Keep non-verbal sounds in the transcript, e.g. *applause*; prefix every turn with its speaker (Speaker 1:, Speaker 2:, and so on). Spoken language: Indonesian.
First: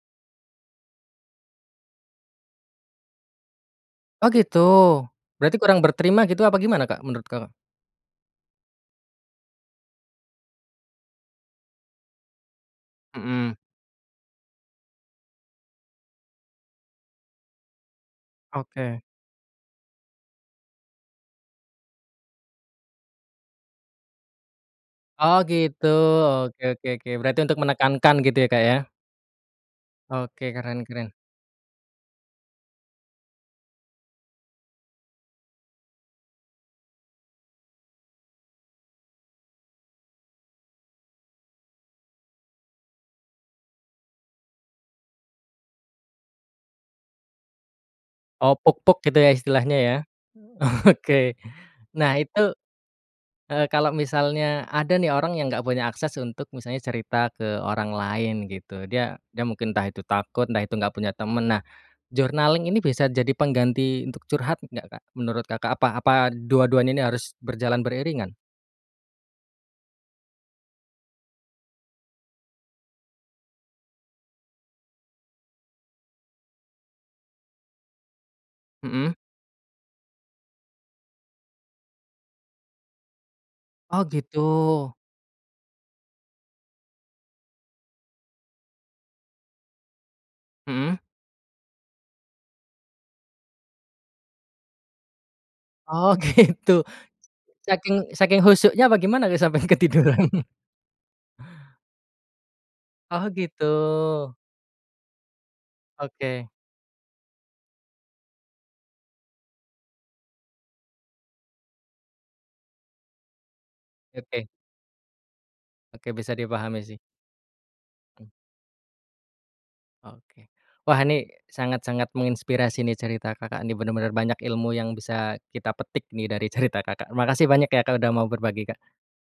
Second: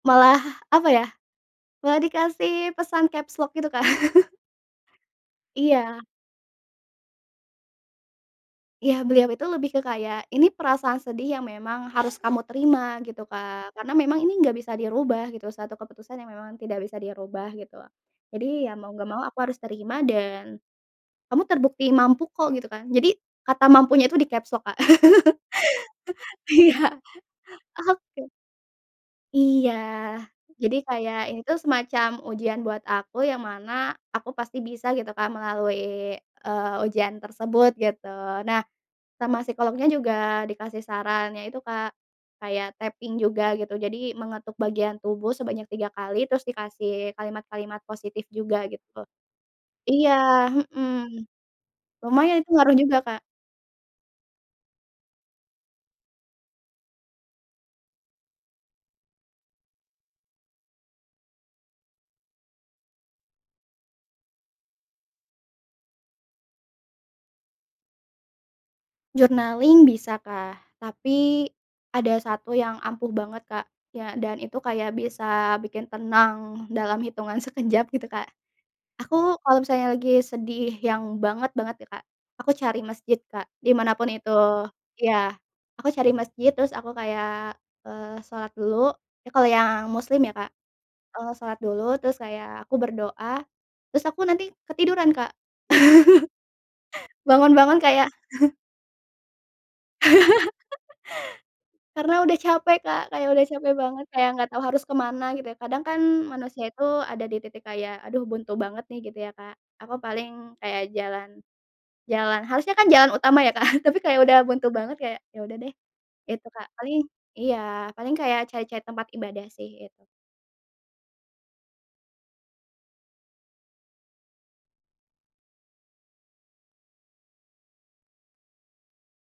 Speaker 1: Malah, apa ya, malah dikasih pesan capslock gitu Kak.
Speaker 2: Oh
Speaker 1: *chuckles*
Speaker 2: gitu, berarti kurang
Speaker 1: Iya.
Speaker 2: berterima gitu apa gimana Kak, menurut Kakak?
Speaker 1: Iya beliau itu lebih ke kayak, ini perasaan sedih yang memang harus kamu terima gitu
Speaker 2: Mhm.
Speaker 1: Kak. Karena memang ini nggak bisa dirubah gitu, satu keputusan yang memang tidak bisa dirubah gitu. Jadi, ya mau
Speaker 2: Oke.
Speaker 1: nggak mau aku harus terima dan kamu terbukti mampu kok gitu kan, jadi kata "mampunya" itu di capslock Kak.
Speaker 2: Oh gitu,
Speaker 1: *laughs*
Speaker 2: oke
Speaker 1: Iya.
Speaker 2: oke oke. Berarti untuk
Speaker 1: Ap
Speaker 2: menekankan gitu ya Kak ya?
Speaker 1: Iya,
Speaker 2: Oke
Speaker 1: jadi
Speaker 2: keren keren.
Speaker 1: kayak ini tuh semacam ujian buat aku yang mana, aku pasti bisa gitu Kak, melalui, eee, ujian tersebut gitu. Nah sama psikolognya juga dikasih saran iya itu Kak, kayak tapping juga gitu, jadi mengetuk bagian tubuh sebanyak 3 kali terus dikasih kalimat-kalimat positif juga
Speaker 2: Oh puk
Speaker 1: gitu.
Speaker 2: puk gitu ya istilahnya ya.
Speaker 1: Iya, mhm,
Speaker 2: *chuckles* Oke, nah
Speaker 1: lumayan
Speaker 2: itu,
Speaker 1: sih ngaruh juga Kak.
Speaker 2: eee, kalau misalnya ada nih orang yang enggak punya akses untuk misalnya cerita ke orang lain gitu. Dia dia mungkin entah itu takut, entah itu enggak punya temen, nah journaling ini bisa jadi pengganti untuk curhat enggak Kak menurut kakak? Apa apa dua-duanya ini harus berjalan beriringan?
Speaker 1: Journaling bisa kah, tapi ada satu yang ampuh banget Kak, nah dan itu kayak bisa bikin tenang dalam hitungan sekejap gitu Kak.
Speaker 2: Mhm.
Speaker 1: Aku kalau misalnya lagi sedih yang banget-banget ya Kak, aku cari masjid Kak, di mana
Speaker 2: Oh
Speaker 1: pun itu.
Speaker 2: gitu.
Speaker 1: Iya, aku cari masjid terus aku kayak, eee, salat dulu, itu kalau yang muslim ya Kak.
Speaker 2: Mhm.
Speaker 1: Eee, salat dulu, terus kayak aku berdoa, terus aku nanti ketiduran Kak.
Speaker 2: Oh gitu.
Speaker 1: *chuckles* Bangun bangun
Speaker 2: Saking
Speaker 1: kayak
Speaker 2: saking
Speaker 1: *chuckles*
Speaker 2: khusyuknya bagaimana bisa sampai ketiduran? *chuckles*
Speaker 1: *laughs* Karena udah capek Kak,
Speaker 2: Oh
Speaker 1: kayak udah capek banget, kayak
Speaker 2: gitu.
Speaker 1: enggak tahu harus ke mana gitu, kadang kan
Speaker 2: Oke.
Speaker 1: manusia itu ada di titik kayak, aduh buntu banget nih gitu ya Kak. Aku paling kayak jalan jalan harusnya kan jalan utama ya Kak, *chuckles* tapi kayak udah
Speaker 2: Oke.
Speaker 1: buntu banget kayak, ya udah deh,
Speaker 2: Oke bisa
Speaker 1: gitu Kak,
Speaker 2: dipahami
Speaker 1: paling
Speaker 2: sih.
Speaker 1: iya, paling
Speaker 2: Mmm.
Speaker 1: kayak cari-cari tempat ibadah sih it
Speaker 2: Oke, wah ini sangat-sangat menginspirasi nih cerita Kakak nih benar-benar banyak ilmu yang bisa kita petik nih dari cerita Kakak, makasih banyak ya Kak udah mau berbagi Kak.